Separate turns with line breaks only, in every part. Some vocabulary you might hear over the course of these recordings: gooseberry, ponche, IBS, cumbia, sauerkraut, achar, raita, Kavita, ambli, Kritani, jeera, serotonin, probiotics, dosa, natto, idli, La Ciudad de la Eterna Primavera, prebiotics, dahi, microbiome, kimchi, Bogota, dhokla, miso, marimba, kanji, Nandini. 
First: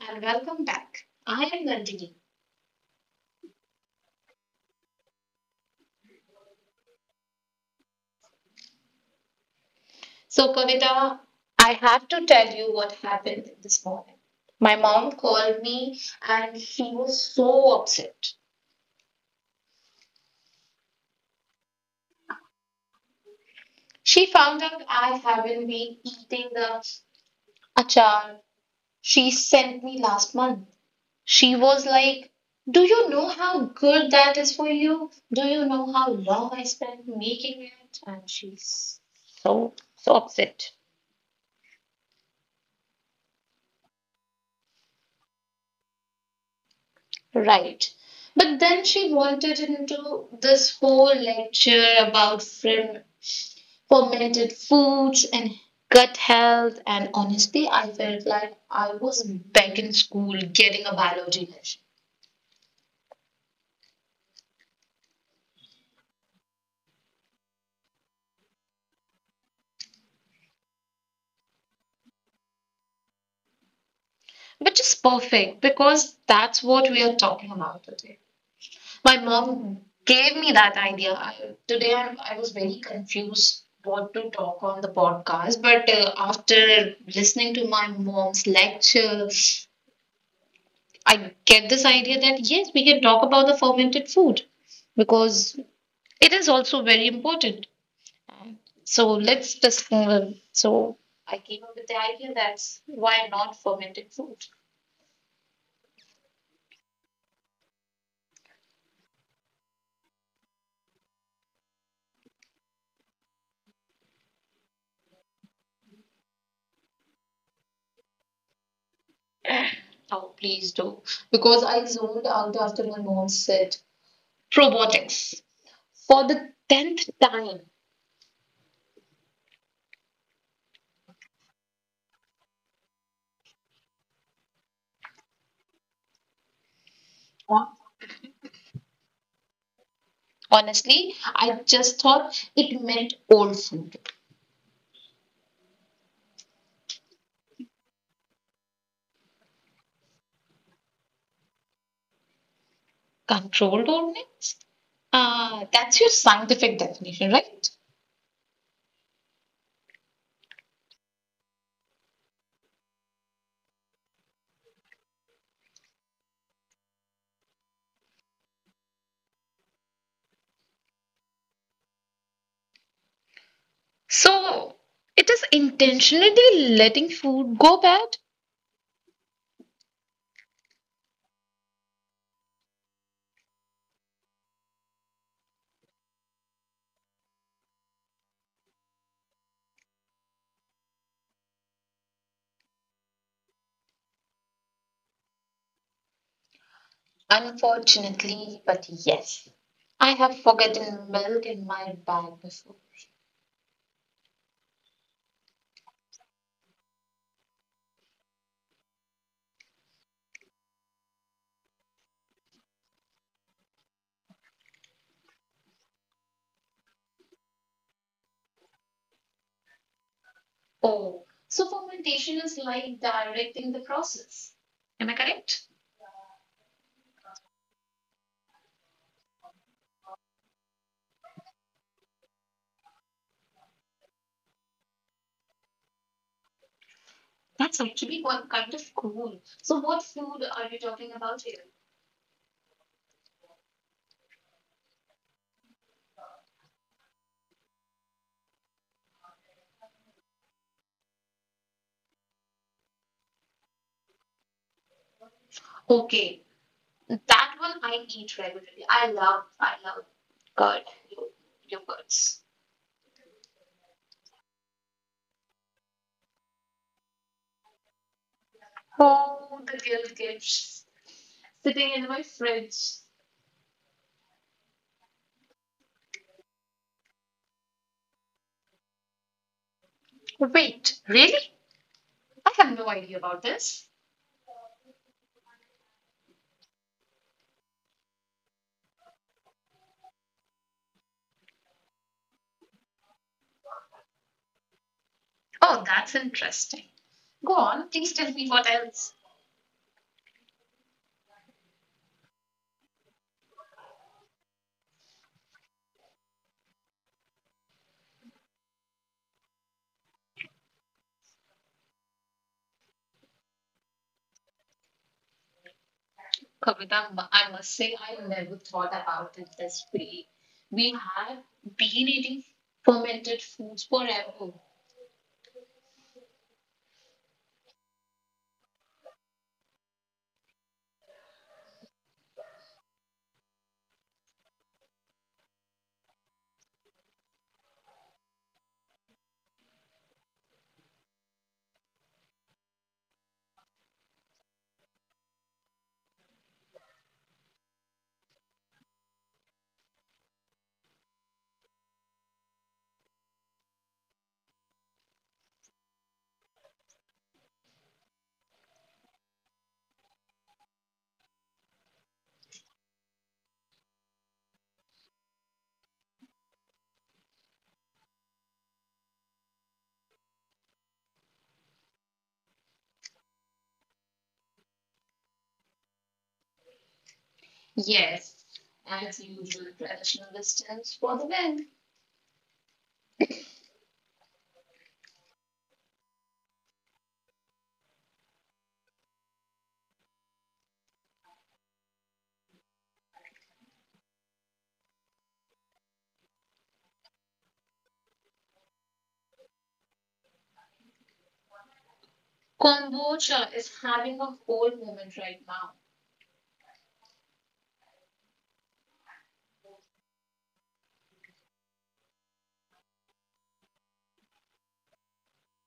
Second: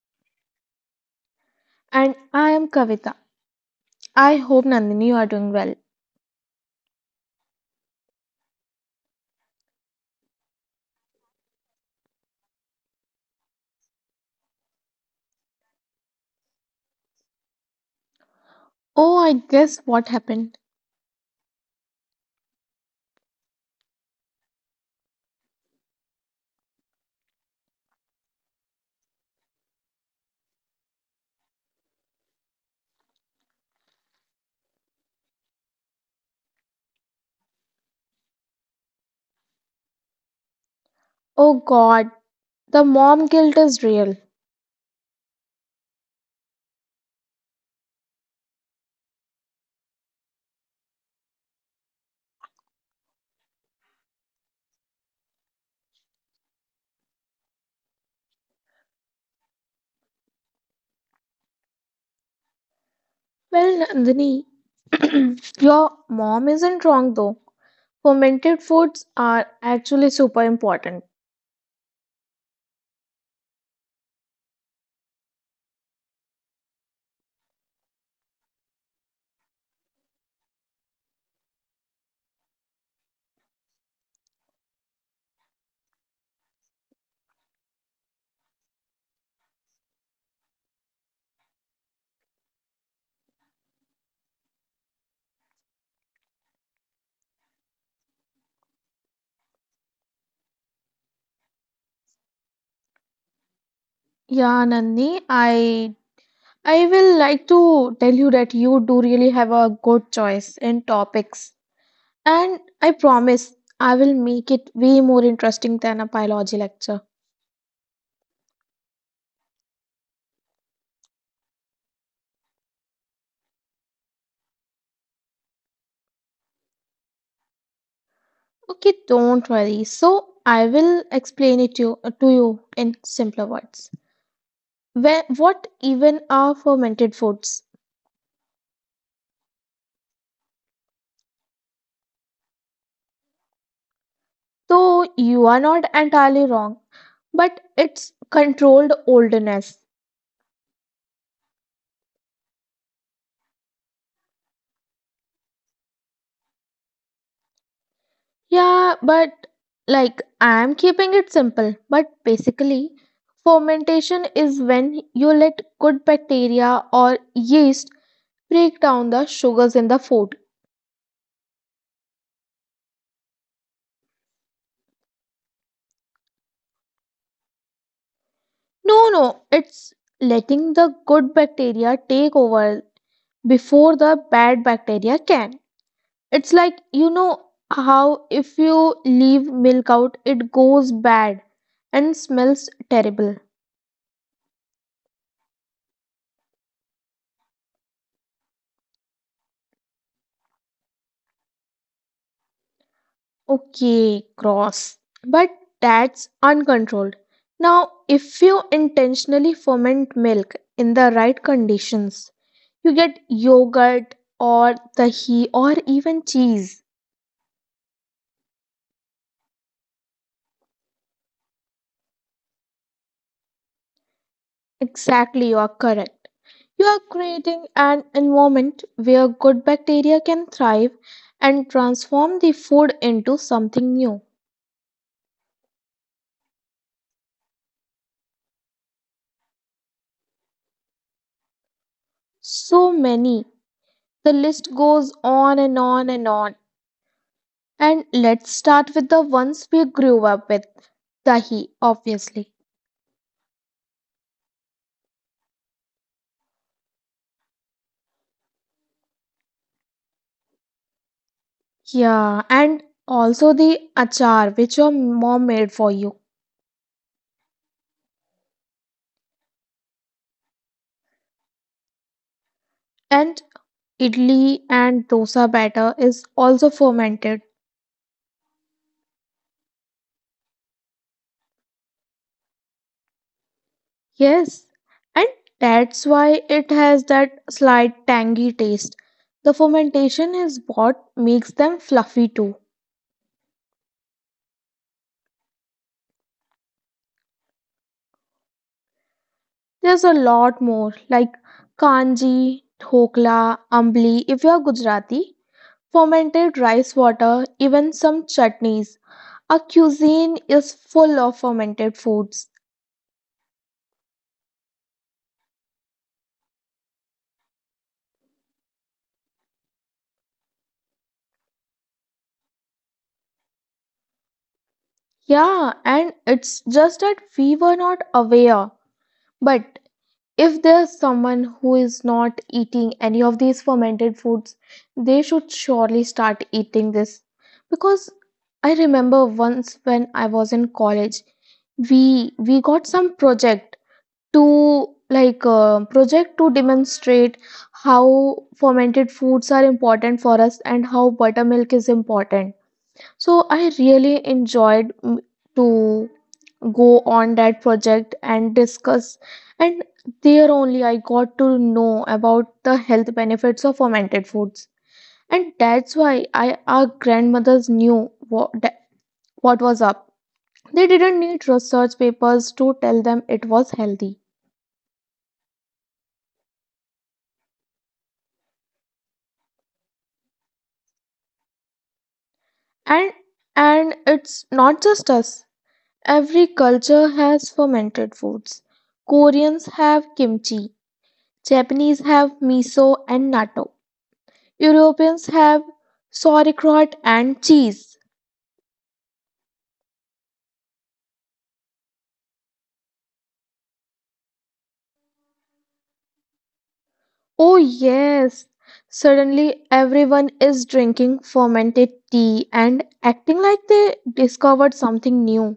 and welcome back. I am Nandini.
And I am Kavita. I hope Nandini you are doing well.
So Kavita, I have to tell you what happened this morning. My mom called me and she was so upset.
Oh I guess what happened?
She found out I haven't been eating the achar she sent me last month. She was like, "Do you know how good that is for you? Do you know how long I spent making it?" And she's so so upset.
Oh god, the mom guilt is real.
Right. But then she wanted into this whole lecture about fermented foods and gut health. And honestly, I felt like I was back in school getting a biology lesson,
Well, Nandini, your mom isn't wrong though. Fermented foods are actually super important.
which is perfect because that's what we are talking about today. My mom gave me that idea. Today, I was very confused what to talk on the podcast, but after listening to my mom's lecture, I get this idea that yes, we can talk about the fermented food because it is also very important. So let's just so I came up with the idea that why not fermented food?
Yeah, Nandini, I will like to tell you that you do really have a good choice in topics. And I promise I will make it way more interesting than a biology lecture.
Oh, please do. Because I zoned out after my mom said probiotics for the 10th time.
Okay, don't worry. So I will explain to you in simpler words. Where, what even are fermented
Hon-
foods?
Honestly, I just thought it meant old food.
So you are not entirely wrong, but it's controlled oldness.
Controlled old mix? Ah, that's your scientific definition, right?
Yeah, but like I am keeping it simple. But basically, fermentation is when you let good bacteria or yeast break down the sugars in the food.
So it is intentionally letting food go bad?
No, no, it's letting the good bacteria take over before the bad bacteria can. It's like you know how if you leave milk out, it goes bad and smells terrible.
Unfortunately, but yes, I have forgotten milk in my bag before.
Okay, gross. But that's uncontrolled. Now, if you intentionally ferment milk in the right conditions, you get yogurt or dahi or even cheese.
Oh, so fermentation is like directing the process. Am I correct?
Exactly, you are correct. You are creating an environment where good bacteria can thrive and transform the food into something new.
That's actually one kind of cool. So what food are you talking about here?
So many. The list goes on and on and on. And let's start with the ones we grew up with. Dahi, obviously.
Okay, that one I eat regularly. I love curd, yogurts.
Yeah, and also the achar which your mom made for you.
Oh, the guilt gifts sitting in my fridge.
And idli and dosa batter is also fermented.
Wait, really? I have no idea about this.
Yes, and that's why it has that slight tangy taste. The fermentation is what makes them fluffy too.
Oh, that's interesting. Go on, please tell me what else.
There's a lot more like kanji, dhokla, ambli if you're Gujarati, fermented rice water, even some chutneys. Our cuisine is full of fermented foods.
Kavita, I must say, I never thought about it this way. We have been eating fermented foods forever.
Yeah, and it's just that we were not aware. But if there's someone who is not eating any of these fermented foods, they should surely start eating this. Because I remember once when I was in college, we got some project to project to demonstrate how fermented foods are important for us and how buttermilk is important. So I really enjoyed, to go on that project and discuss, and there only I got to know about the health benefits of fermented foods. And that's why, I our grandmothers knew what was up. They didn't need research papers to tell them it was healthy.
Yes, as usual, traditional wisdoms for the win.
And and it's not just us, every culture has fermented foods. Koreans have kimchi, Japanese have miso and natto, Europeans have sauerkraut and cheese.
Kombucha is having a whole moment right now,
Oh, yes. Suddenly, everyone is drinking fermented tea and acting like they discovered something new.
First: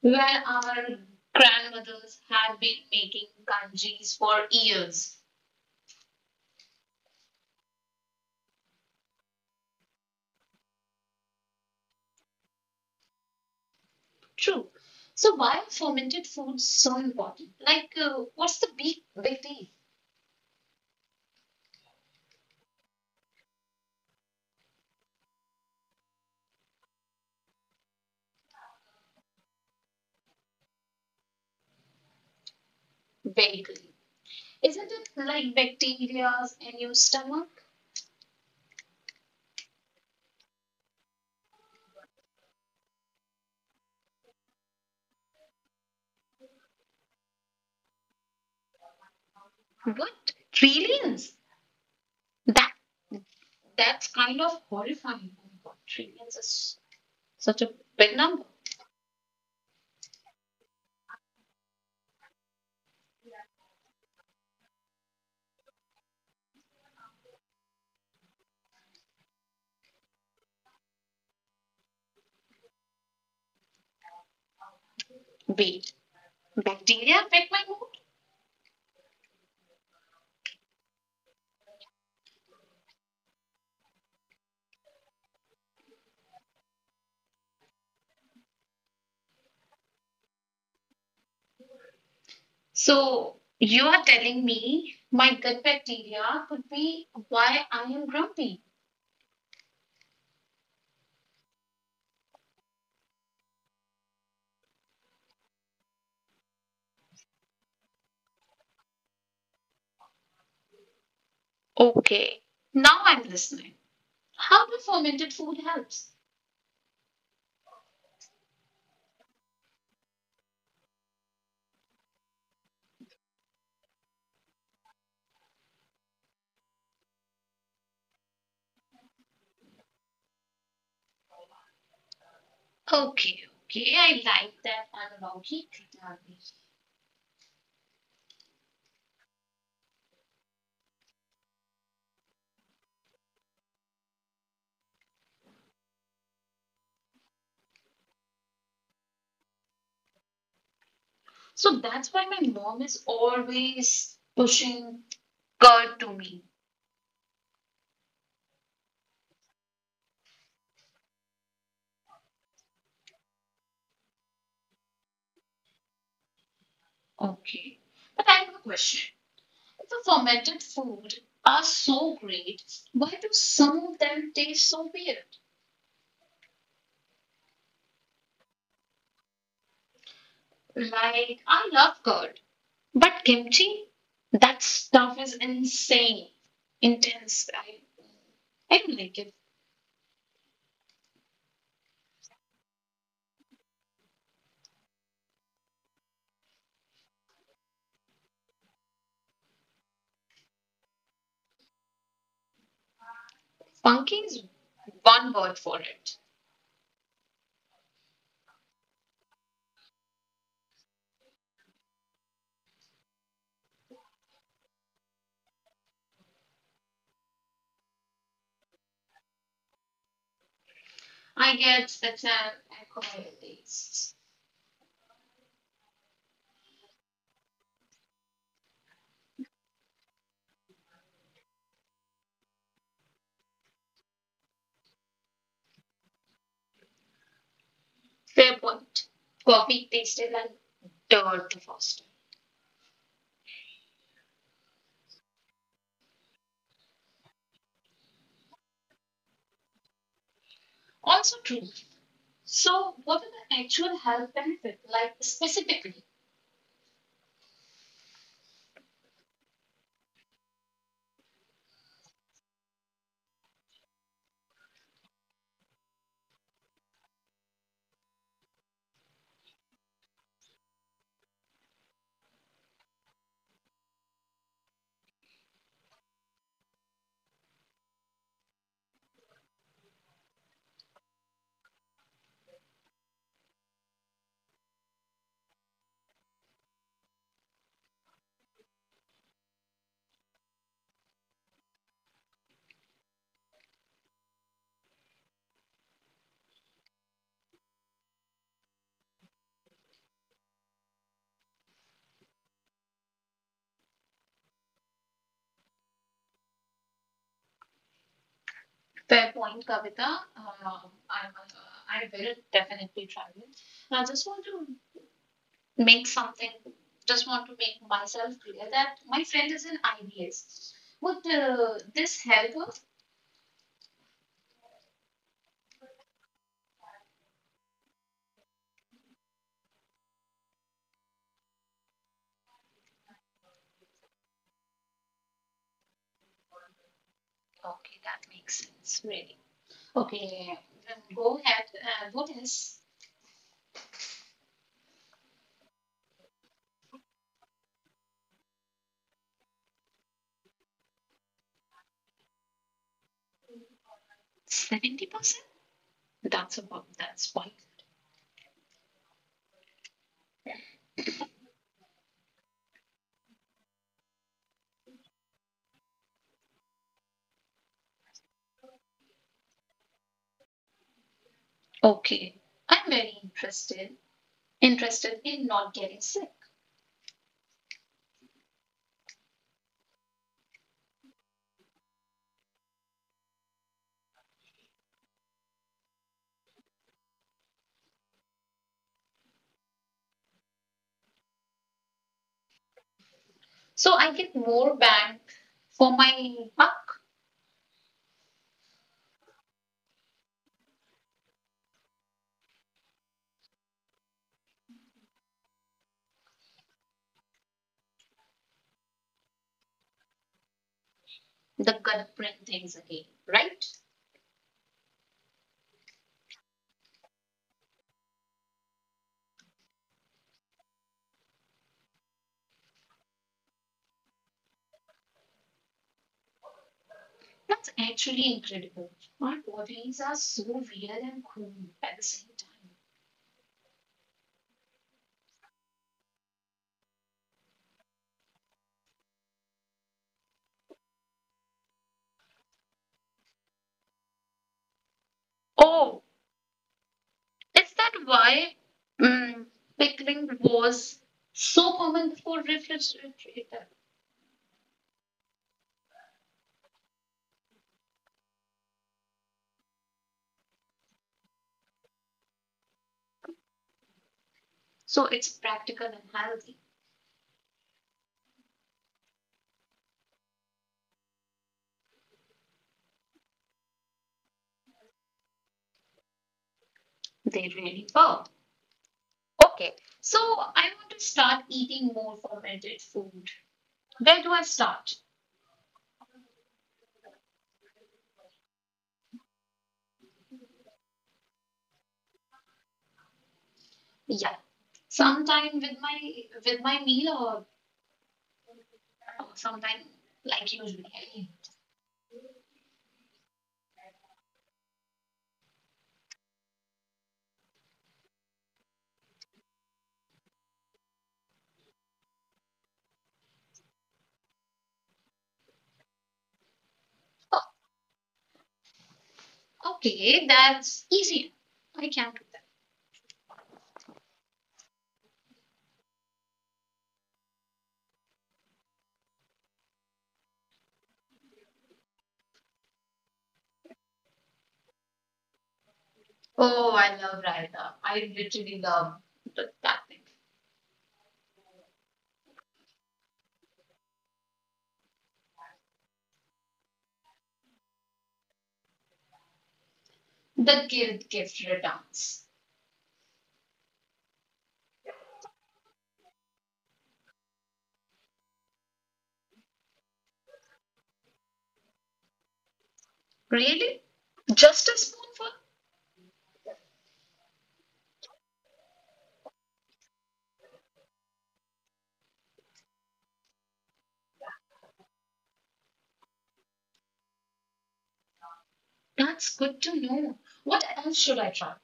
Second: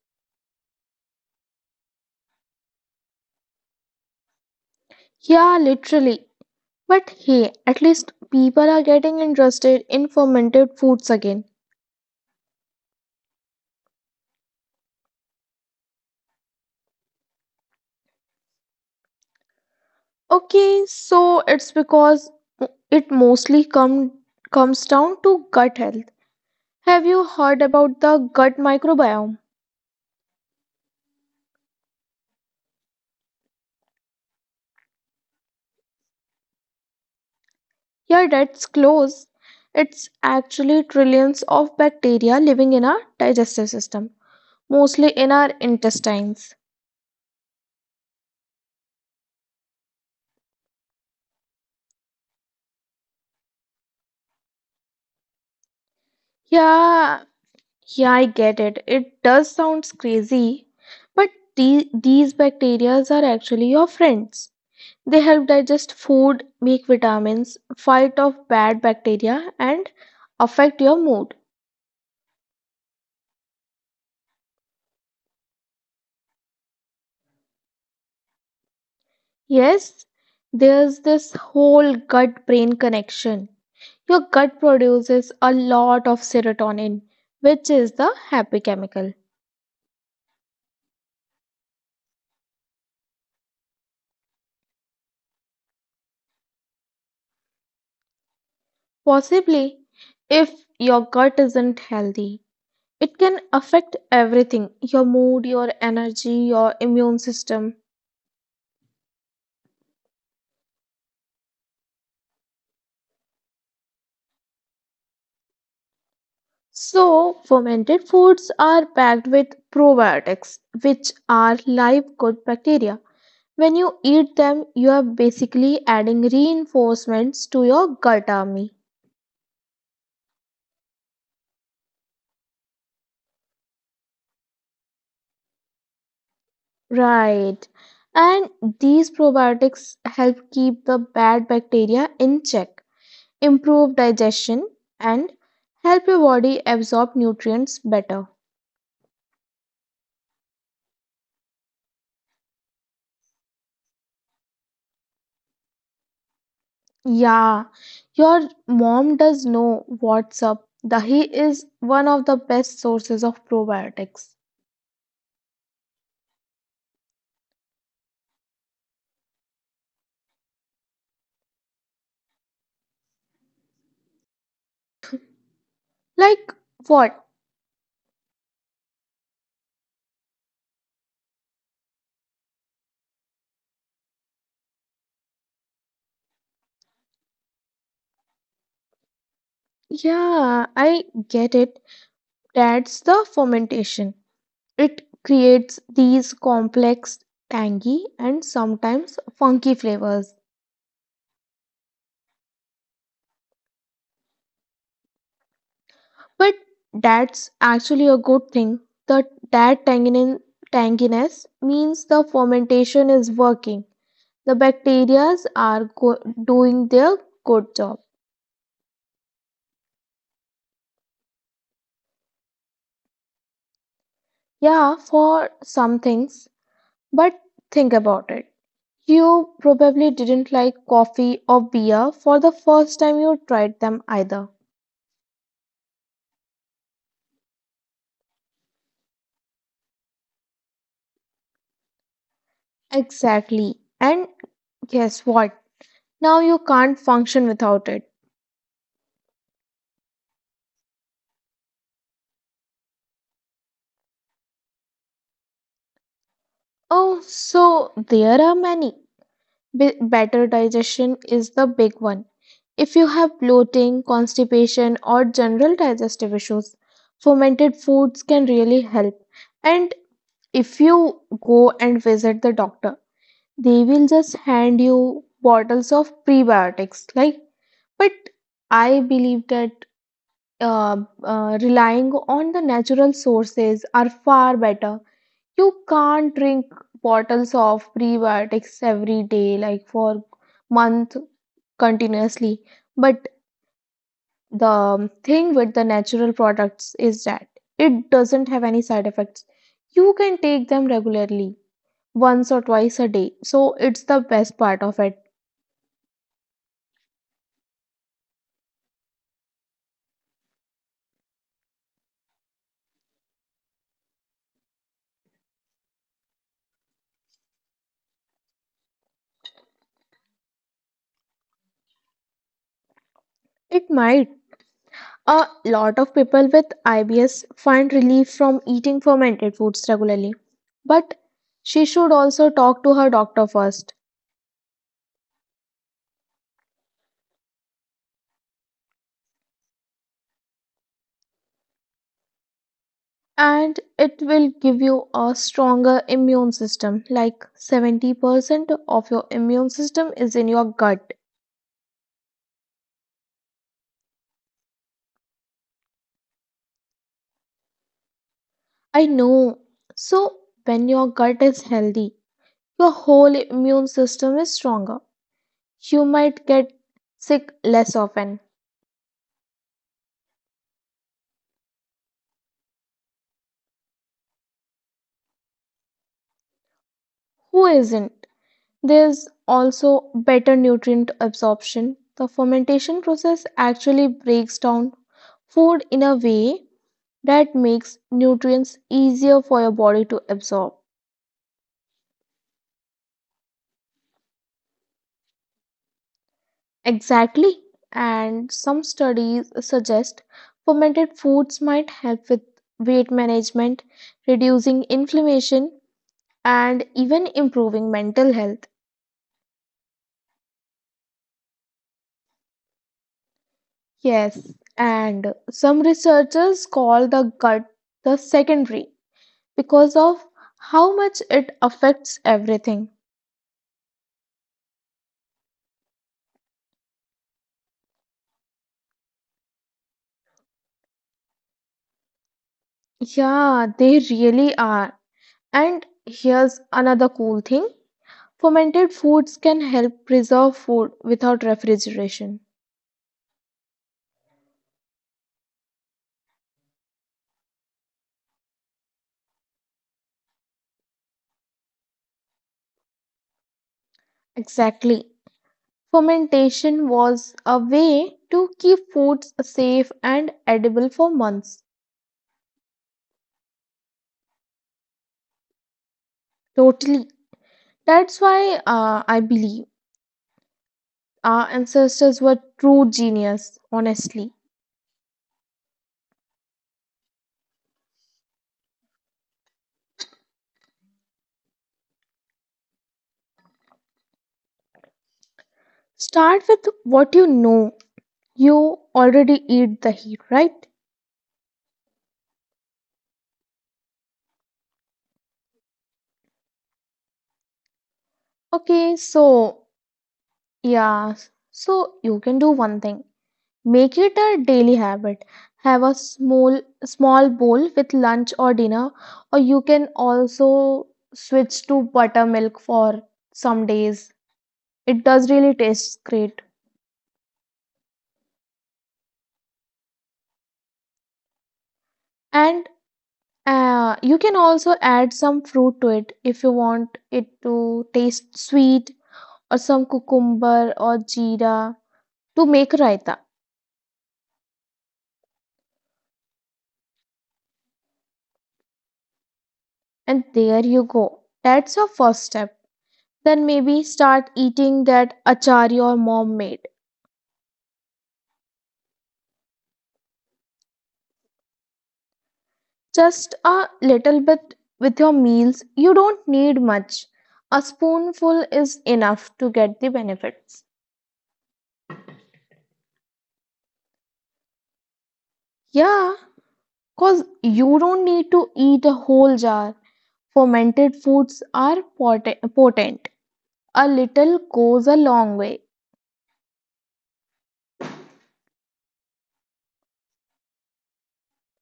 where our grandmothers have been making kanjis for years.
Yeah, literally. But hey, at least people are getting interested in fermented foods again.
True. So why are fermented foods so important? Like, what's the big deal?
Okay, so it's because it comes down to gut health. Have you heard about the gut microbiome?
Basically, isn't it like bacteria in your stomach?
Yeah, that's close. It's actually trillions of bacteria living in our digestive system, mostly in our intestines.
What trillions? That that's kind of horrifying. Oh my God, trillions is
Yeah,
such
yeah,
a
I get
big
it.
number.
It does sound crazy, but these bacteria are actually your friends. They help digest food, make vitamins, fight off bad bacteria, and affect your mood.
Wait, bacteria affect my mood?
Yes, there's this whole gut brain connection. Your gut produces a lot of serotonin, which is the happy chemical.
So you are telling me my gut bacteria could be why I am grumpy?
Possibly, if your gut isn't healthy, it can affect everything, your mood, your energy, your immune system.
Okay, now I'm listening. How do fermented food helps?
So, fermented foods are packed with probiotics, which are live good bacteria. When you eat them, you are basically adding reinforcements to your gut army.
Okay, okay. I like that analogy, Kritani.
Right. And these probiotics help keep the bad bacteria in check, improve digestion, and help your body absorb nutrients better.
So that's why my mom is always pushing curd to me.
Yeah, your mom does know what's up. Dahi is one of the best sources of probiotics.
Okay. But I have a question. If the fermented food are so great, why do some of them taste so weird?
Like what?
Like, I love curd, but kimchi, that stuff is intense. I don't like it.
Yeah, I get it. That's the fermentation. It creates these complex, tangy, and sometimes funky flavors.
Funky is one word for it.
But that's actually a good thing. The, that tanginin, tanginess means the fermentation is working. The bacteria are doing their good job.
I get such an alcohol taste.
Yeah, for some things, but think about it. You probably didn't like coffee or beer for the first time you tried them either.
Fair point. Coffee tasted like dirt to Foster.
Exactly. And guess what? Now you can't function without it.
Also true. So, what are the actual health benefits, like specifically?
Oh, so there are many. Better digestion is the big one. If you have bloating, constipation, or general digestive issues, fermented foods can really help. And if you go and visit the doctor, they will just hand you bottles of prebiotics. Like, but I believe that, uh, relying on the natural sources are far better. You can't drink bottles of prebiotics every day, like for month continuously. But the thing with the natural products is that it doesn't have any side effects. You can take them regularly, once or twice a day. So it's the best part of it.
Fair point, Kavita. Um, I, I will definitely try it. I just want to make something, just want to make myself clear that my friend is an IBS. Would this help her?
It might. A lot of people with IBS find relief from eating fermented foods regularly. But she should also talk to her doctor first.
Okay, that makes sense, really. Okay, then go ahead. What is
And it will give you a stronger immune system. Like 70% of your immune system is in your gut.
70%? That's about that spike.
I know. So, when your gut is healthy, your whole immune system is stronger. You might get sick less often.
Okay. I'm very interested in not getting sick.
Who isn't? There is also better nutrient absorption. The fermentation process actually breaks down food in a way that makes nutrients easier for your body to absorb.
So I get more bang for my buck,
Exactly. And some studies suggest fermented foods might help with weight management, reducing inflammation, and even improving mental health.
the gut brain things again, right?
Yes, and some researchers call the gut the second brain because of how much it affects everything.
That's actually incredible. Our bodies are so weird and cool at the same time.
Yeah, they really are. And here's another cool thing, fermented foods can help preserve food without refrigeration.
Oh, is that why mm, pickling was so common before refrigerator?
Exactly. Fermentation was a way to keep foods safe and edible for months.
So it's practical and healthy.
Totally. That's why, I believe our ancestors were true genius, honestly.
They really were. Okay, so I want to start eating more fermented food. Where do I start?
Start with what you know. You already eat the heat, right?
Yeah, sometime with my meal or oh,
Okay,
sometime
so
like usually. I mean,
yeah, so you can do one thing. Make it a daily habit. Have a small small bowl with lunch or dinner, or you can also switch to buttermilk for some days. It does really taste great.
oh, okay, that's easy. I can do that.
And you can also add some fruit to it if you want it to taste sweet, or some cucumber or jeera to make raita.
Oh, I love Raita. I literally love that thing.
And there you go. That's your first step. Then maybe start eating that achar your mom made.
The guilt gift returns.
Just a little bit with your meals. You don't need much. A spoonful is enough to get the benefits.
Really? Just a spoonful?
Yeah, because you don't need to eat a whole jar. Fermented foods are potent. A little goes a long way.
That's good to know. What else should I try?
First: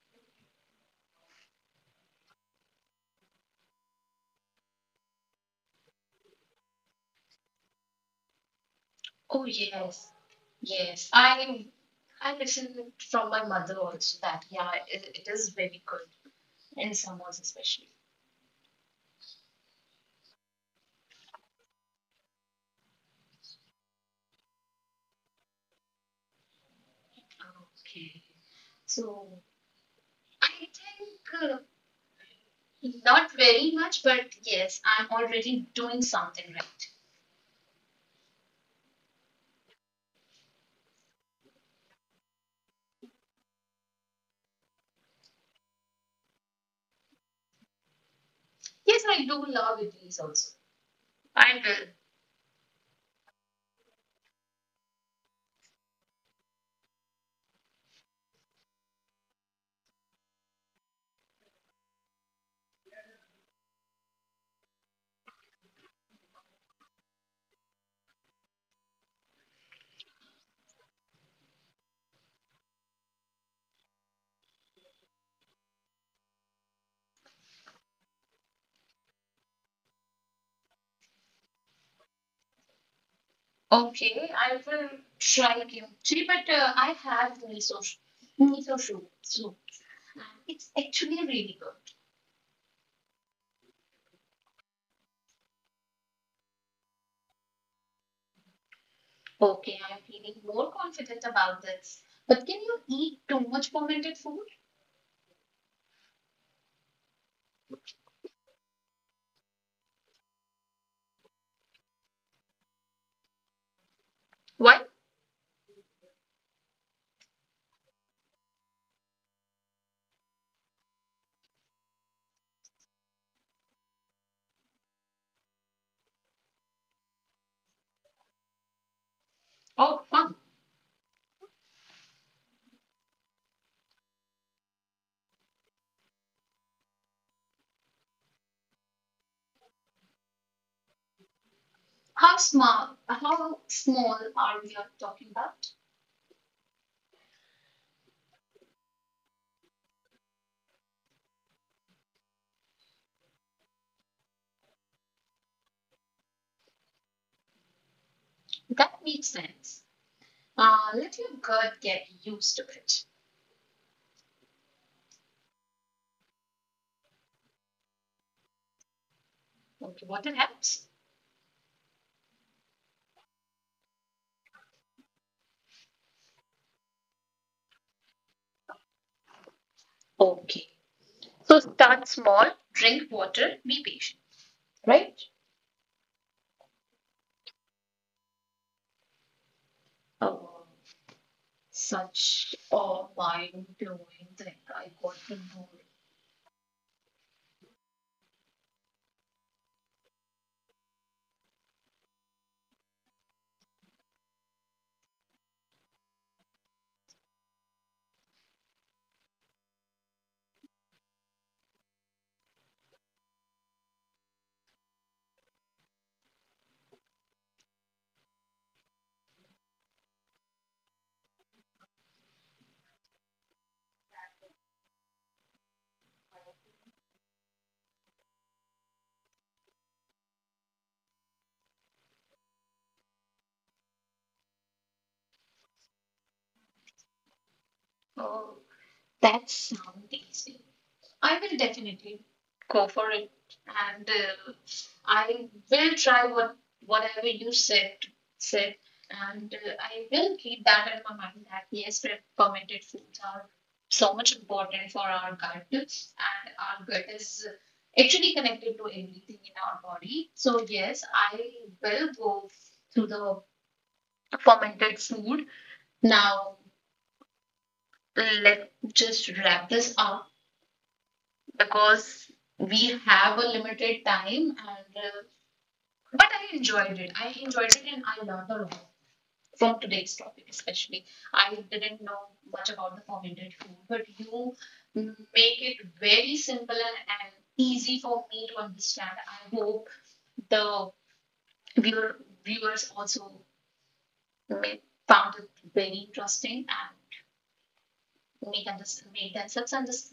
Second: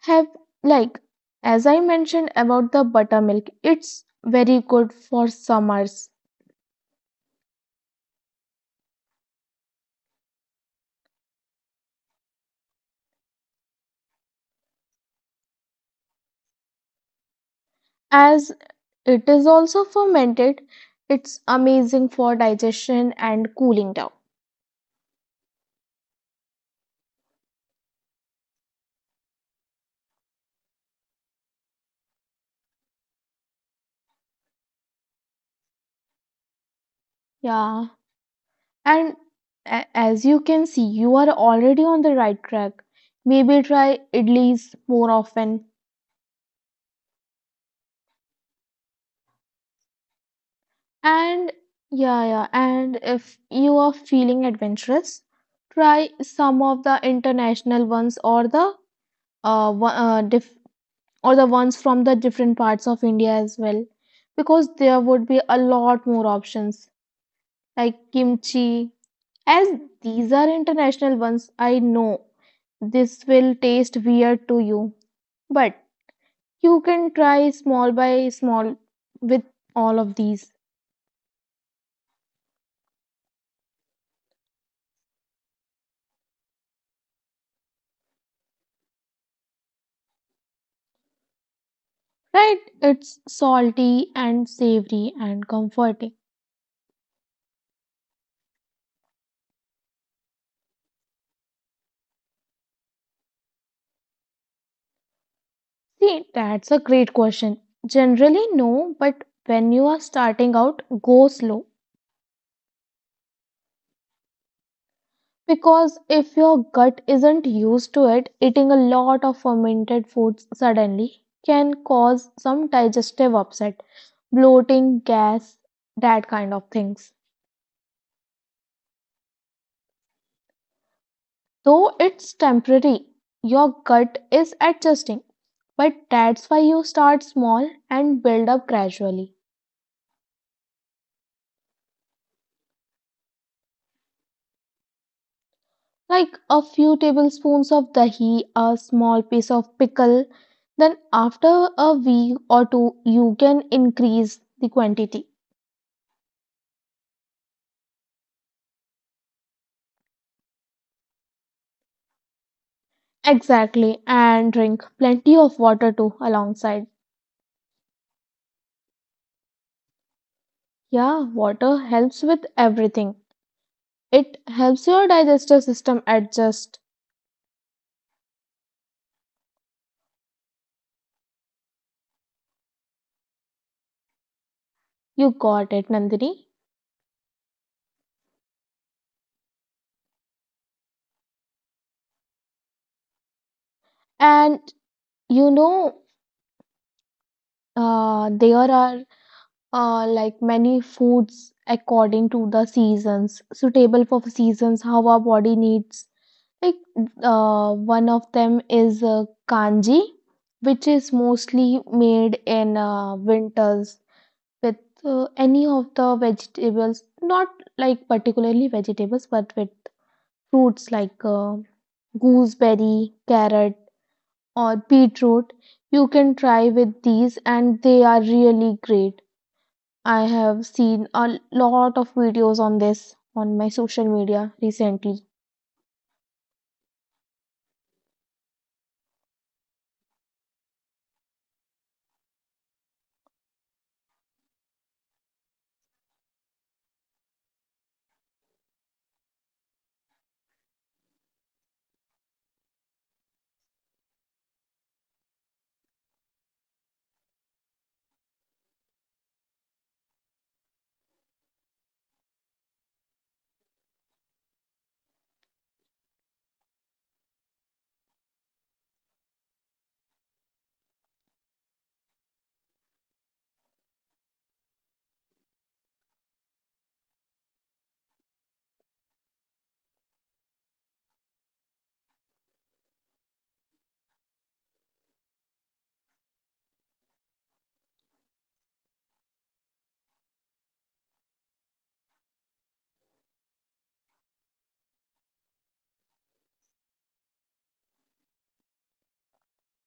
Have, like, as I mentioned about the buttermilk, it's very good for summers.
Oh yes, yes, I listen from my mother also that yeah, it is very good in summers especially.
As it is also fermented, it's amazing for digestion and cooling down.
Okay. So I think not very much, but yes, I'm already doing something right.
Yeah, and as you can see, you are already on the right track. Maybe try idlis more often.
Yes, I do love Idlis also. I will.
And yeah, yeah, and if you are feeling adventurous, try some of the international ones, or the uh, one- uh diff- or the ones from the different parts of India as well, because there would be a lot more options. Like kimchi, as these are international ones, I know this will taste weird to you, but you can try small by small with all of these,
Okay, I will try kimchi, but I have miso soup. So it's actually really good.
right? It's salty and savory and comforting.
Okay, I'm feeling more confident about this. But can you eat too much fermented food?
See, that's a great question. Generally, no, but when you are starting out, go slow.
Why?
Because if your gut isn't used to it, eating a lot of fermented foods suddenly can cause some digestive upset, bloating, gas, that kind of things.
Oh, fun.
Though it's temporary, your gut is adjusting. But that's why you start small and build up gradually.
How small are we are talking about?
Like a few tablespoons of dahi, a small piece of pickle, then after a week or two, you can increase the quantity.
That makes sense. Let your gut get used to it.
Exactly, and drink plenty of water too alongside.
Okay, water helps.
Yeah, water helps with everything. It helps your digestive system adjust.
Okay, so start small, drink water, be patient,
You
right?
got it, Nandini.
Oh, such a mind-blowing
And
thing. I got
you
to know
know,
it.
there are, like many foods according to the seasons, suitable for seasons, how our body needs. Like, one of them is, kanji, which is mostly made in winters with, any of the vegetables, not like particularly vegetables, but with fruits like, gooseberry, carrot, or beetroot. You can try with these, and they are really great. I have seen a lot of videos on this on my social media recently.
Oh, that sounds tasty. I will definitely go for it, and I will try whatever you said, and I will keep that in my mind that yes, fermented foods are so much important for our gut, and our gut is actually connected to everything in our body. So yes, I will go through the fermented food. Now let's just wrap this up because we have a limited time and but I enjoyed it and I learned a lot from today's topic, especially I didn't know much about the fermented food, but you make it very simple and easy for me to understand. I hope the viewer, viewers also may, found it very interesting and make, under, make themselves understand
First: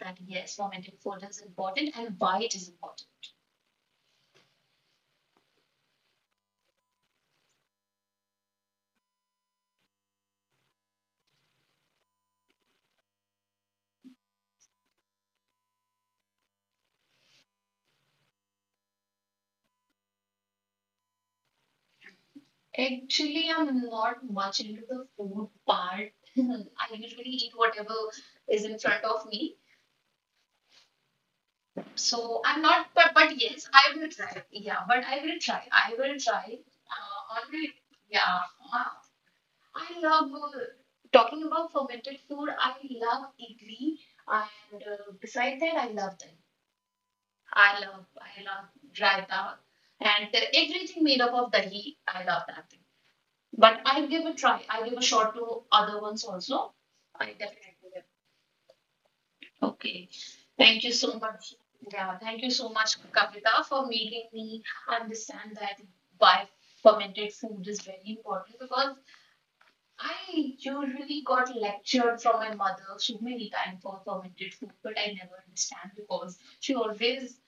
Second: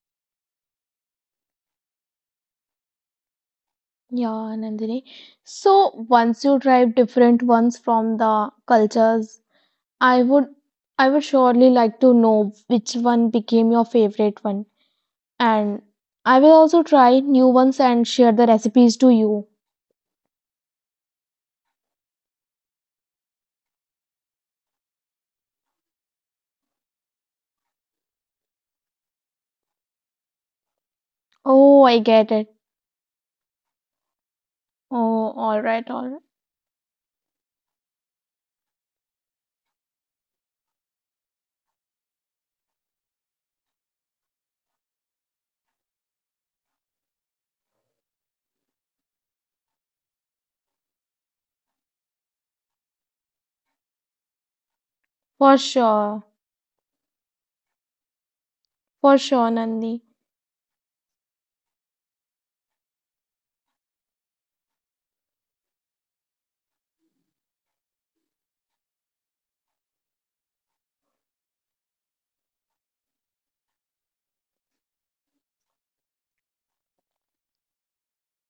that yes, fermented food is important and why it is important.
Yeah, Nandini. So once you try different ones from the cultures, I would I would surely like to know which one became your favorite one. And I will also try new ones and share the recipes to you.
Actually, I'm not much into the food part. I usually eat whatever is in front of me.
Oh, I get it.
So I'm not, but yes, I will try.
Oh,
Yeah, but
all
I
right,
will
all right.
try. I will try. All right. Yeah. Uh, I love talking about fermented food. I love idli, and besides that, I love them. I love raita, and everything made up of dahi. I love that. But I'll give a
For
try. I'll give a
sure.
shot to other ones also. I definitely
For sure, Nandi.
will. Okay. Thank you so much. Yeah, thank you so much, Kavita, for making me understand that why fermented food is very important, because I usually got lectured from my mother so many times for fermented food, but I never understand because she always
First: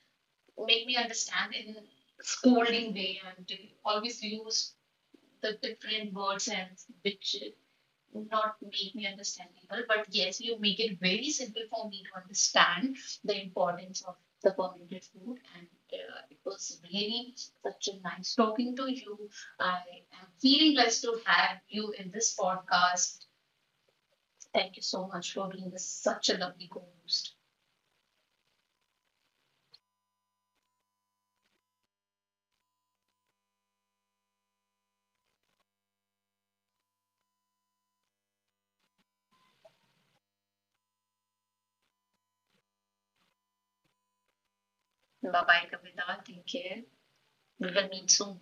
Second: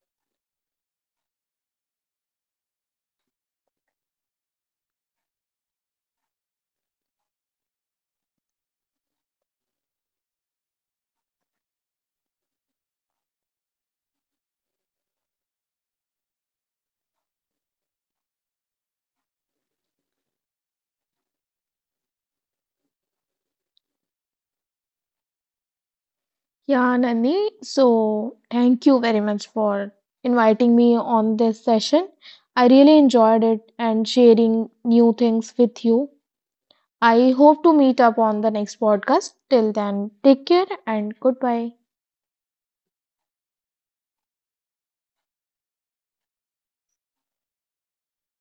made me understand in scolding way and always use the different words, and which would not make me understandable, but yes, you make it very simple for me to understand the importance of the fermented food. And it was really such a nice talking to you. I am feeling blessed to have you in this podcast. Thank you so much for being this, such a lovely co
Yeah,
host.
Nandi. So, thank you very much for inviting me on this session. I really enjoyed it and sharing new things with you. I hope to meet up on the next podcast. Till then, take care and goodbye.
Bye bye, Kavita. Take care. We will meet soon.